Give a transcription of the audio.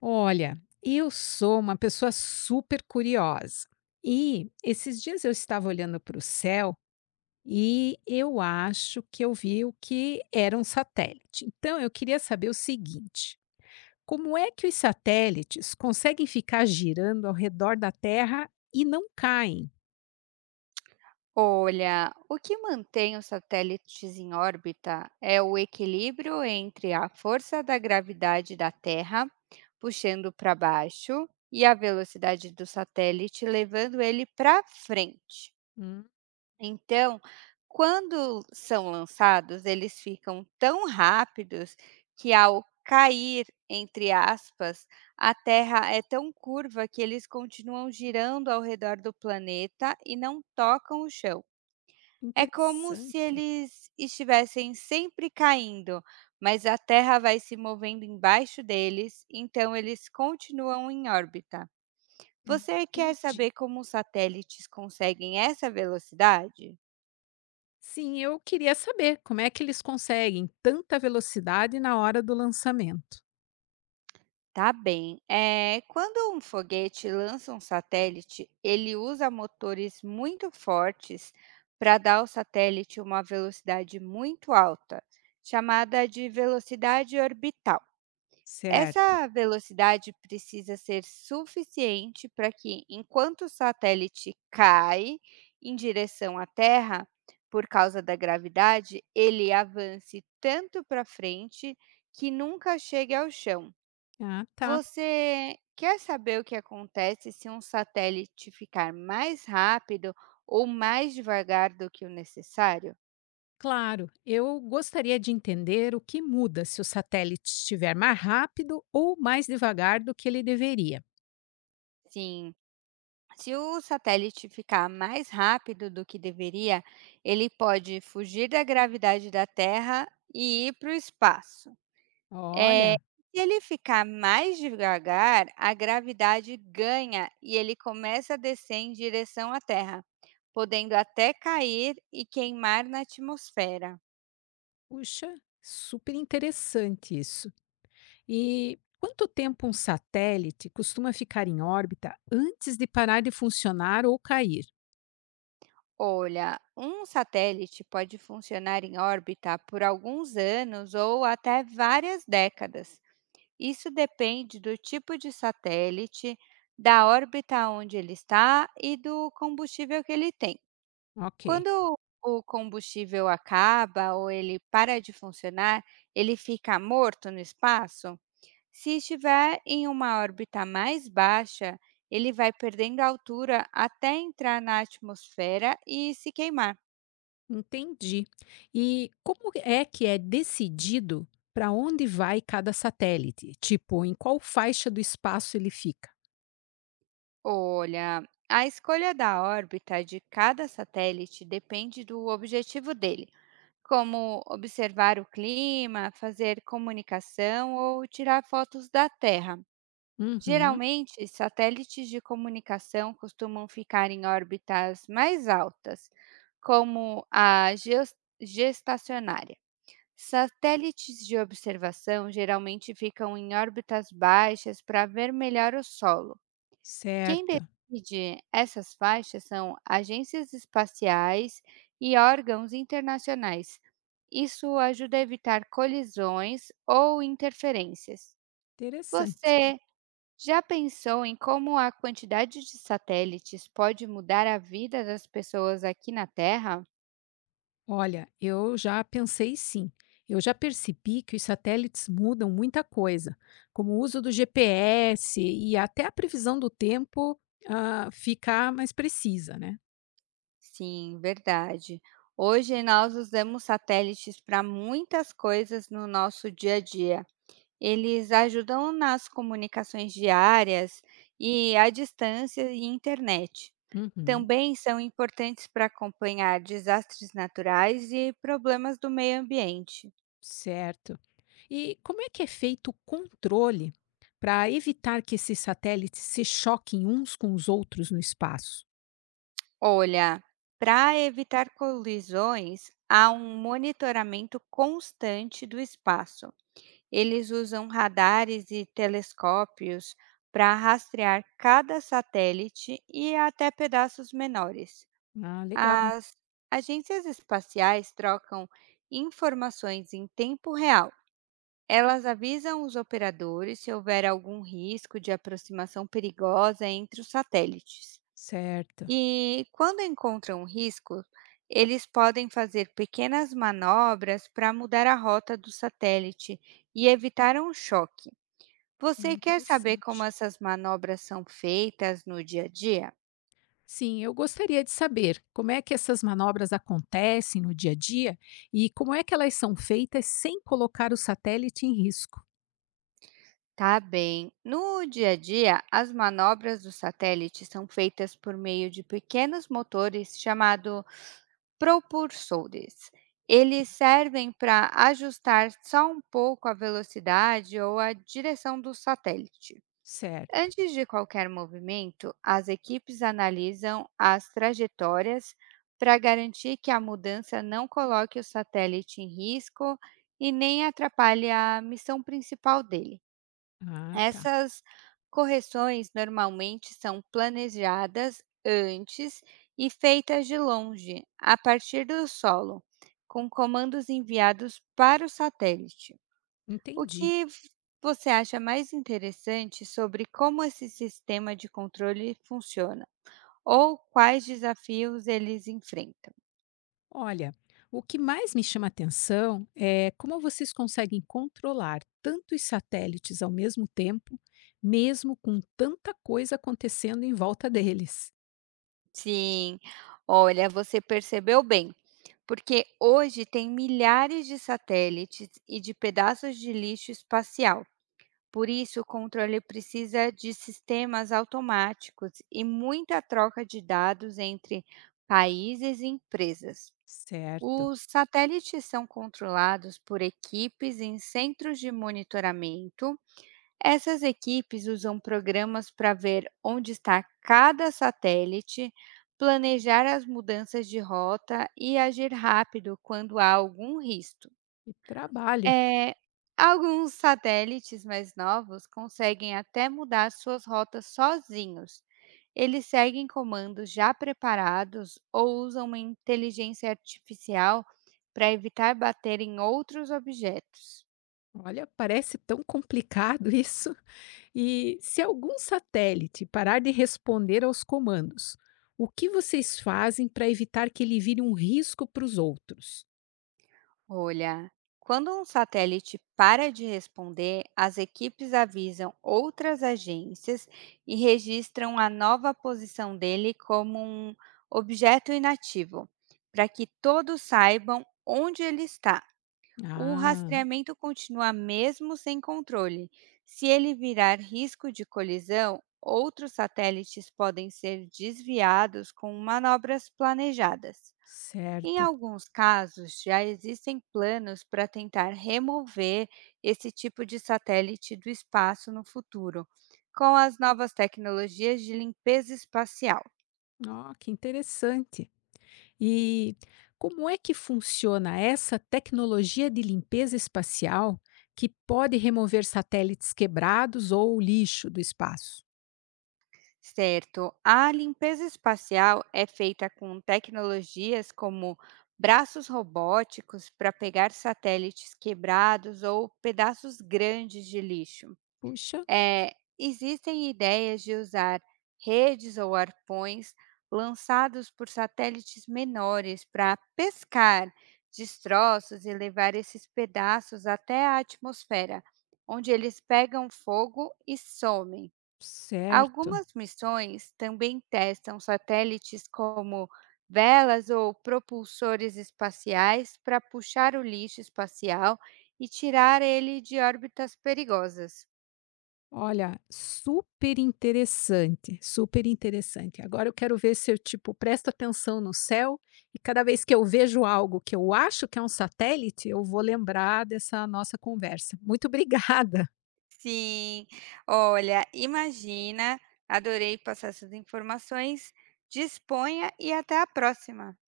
Olha, eu sou uma pessoa super curiosa. E esses dias eu estava olhando para o céu e eu acho que eu vi o que era um satélite. Então eu queria saber o seguinte: como é que os satélites conseguem ficar girando ao redor da Terra e não caem? Olha, o que mantém os satélites em órbita é o equilíbrio entre a força da gravidade da Terra, puxando para baixo, e a velocidade do satélite, levando ele para frente. Hum, Então, quando são lançados, eles ficam tão rápidos que, ao cair, entre aspas, a Terra é tão curva que eles continuam girando ao redor do planeta e não tocam o chão. É como se interessante. eles estivessem sempre caindo, mas a Terra vai se movendo embaixo deles, então eles continuam em órbita. Hum, Você quer Entendi. saber como os satélites conseguem essa velocidade? Sim, eu queria saber como é que eles conseguem tanta velocidade na hora do lançamento. Tá bem. Quando um foguete lança um satélite, ele usa motores muito fortes para dar ao satélite uma velocidade muito alta, chamada de velocidade orbital. Certo. Essa velocidade precisa ser suficiente para que, enquanto o satélite cai em direção à Terra, por causa da gravidade, ele avance tanto para frente que nunca chegue ao chão. Ah, tá. Você quer saber o que acontece se um satélite ficar mais rápido ou mais devagar do que o necessário? Claro, eu gostaria de entender o que muda se o satélite estiver mais rápido ou mais devagar do que ele deveria. Sim. Se o satélite ficar mais rápido do que deveria, ele pode fugir da gravidade da Terra e ir para o espaço. É, Olha, Se ele ficar mais devagar, a gravidade ganha e ele começa a descer em direção à Terra, podendo até cair e queimar na atmosfera. puxa, super interessante isso. E quanto tempo um satélite costuma ficar em órbita antes de parar de funcionar ou cair? Olha, um satélite pode funcionar em órbita por alguns anos ou até várias décadas. Isso depende do tipo de satélite, da órbita onde ele está e do combustível que ele tem. Ok, Quando o combustível acaba ou ele para de funcionar, ele fica morto no espaço. Se estiver em uma órbita mais baixa, ele vai perdendo altura até entrar na atmosfera e se queimar. entendi. E como é que é decidido para onde vai cada satélite? Tipo, em qual faixa do espaço ele fica? Olha, a escolha da órbita de cada satélite depende do objetivo dele, como observar o clima, fazer comunicação ou tirar fotos da Terra. Uhum, Geralmente, satélites de comunicação costumam ficar em órbitas mais altas, como a gestacionária. Satélites de observação geralmente ficam em órbitas baixas para ver melhor o solo. Quem certo. decide essas faixas são agências espaciais e órgãos internacionais. Isso ajuda a evitar colisões ou interferências. Interessante. Você já pensou em como a quantidade de satélites pode mudar a vida das pessoas aqui na Terra? Olha, eu já pensei sim. Eu já percebi que os satélites mudam muita coisa, como o uso do GPS e até a previsão do tempo ficar mais precisa, né? Sim, verdade. Hoje nós usamos satélites para muitas coisas no nosso dia a dia. Eles ajudam nas comunicações diárias e à distância e internet. Uhum, Também são importantes para acompanhar desastres naturais e problemas do meio ambiente. certo. E como é que é feito o controle para evitar que esses satélites se choquem uns com os outros no espaço? Olha, para evitar colisões, há um monitoramento constante do espaço. Eles usam radares e telescópios para rastrear cada satélite e até pedaços menores. Ah, legal. As agências espaciais trocam informações em tempo real. Elas avisam os operadores se houver algum risco de aproximação perigosa entre os satélites. Certo. E quando encontram risco, eles podem fazer pequenas manobras para mudar a rota do satélite e evitar um choque. Ah, Você quer saber como interessante. essas manobras são feitas no dia a dia? Sim, eu gostaria de saber como é que essas manobras acontecem no dia a dia e como é que elas são feitas sem colocar o satélite em risco. Tá bem. No dia a dia, as manobras do satélite são feitas por meio de pequenos motores chamados propulsores. Eles servem para ajustar só um pouco a velocidade ou a direção do satélite. Certo. Antes de qualquer movimento, as equipes analisam as trajetórias para garantir que a mudança não coloque o satélite em risco e nem atrapalhe a missão principal dele. Ah, tá. Essas correções normalmente são planejadas antes e feitas de longe, a partir do solo, com comandos enviados para o satélite. O Entendi. que você acha mais interessante sobre como esse sistema de controle funciona? Ou quais desafios eles enfrentam? Olha, o que mais me chama atenção é como vocês conseguem controlar tantos satélites ao mesmo tempo, mesmo com tanta coisa acontecendo em volta deles. Sim, olha, você percebeu bem. Porque hoje tem milhares de satélites e de pedaços de lixo espacial. Por isso, o controle precisa de sistemas automáticos e muita troca de dados entre países e empresas. Certo. Os satélites são controlados por equipes em centros de monitoramento. Essas equipes usam programas para ver onde está cada satélite, planejar as mudanças de rota e agir rápido quando há algum risco. Que trabalho. É, Alguns satélites mais novos conseguem até mudar suas rotas sozinhos. Eles seguem comandos já preparados ou usam uma inteligência artificial para evitar bater em outros objetos. Olha, parece tão complicado isso. E se algum satélite parar de responder aos comandos, o que vocês fazem para evitar que ele vire um risco para os outros? Olha, quando um satélite para de responder, as equipes avisam outras agências e registram a nova posição dele como um objeto inativo, para que todos saibam onde ele está. O Ah, rastreamento continua mesmo sem controle. Se ele virar risco de colisão, outros satélites podem ser desviados com manobras planejadas. Em certo. alguns casos, já existem planos para tentar remover esse tipo de satélite do espaço no futuro, com as novas tecnologias de limpeza espacial. Ó, que interessante. E como é que funciona essa tecnologia de limpeza espacial que pode remover satélites quebrados ou lixo do espaço? Certo, a limpeza espacial é feita com tecnologias como braços robóticos para pegar satélites quebrados ou pedaços grandes de lixo. Puxa, Existem ideias de usar redes ou arpões lançados por satélites menores para pescar destroços e levar esses pedaços até a atmosfera, onde eles pegam fogo e somem. certo. Algumas missões também testam satélites como velas ou propulsores espaciais para puxar o lixo espacial e tirar ele de órbitas perigosas. Olha, super interessante, super interessante. Agora eu quero ver se eu, tipo, presto atenção no céu e cada vez que eu vejo algo que eu acho que é um satélite, eu vou lembrar dessa nossa conversa. Muito obrigada. Sim. Olha, imagina. Adorei passar essas informações. Disponha e até a próxima.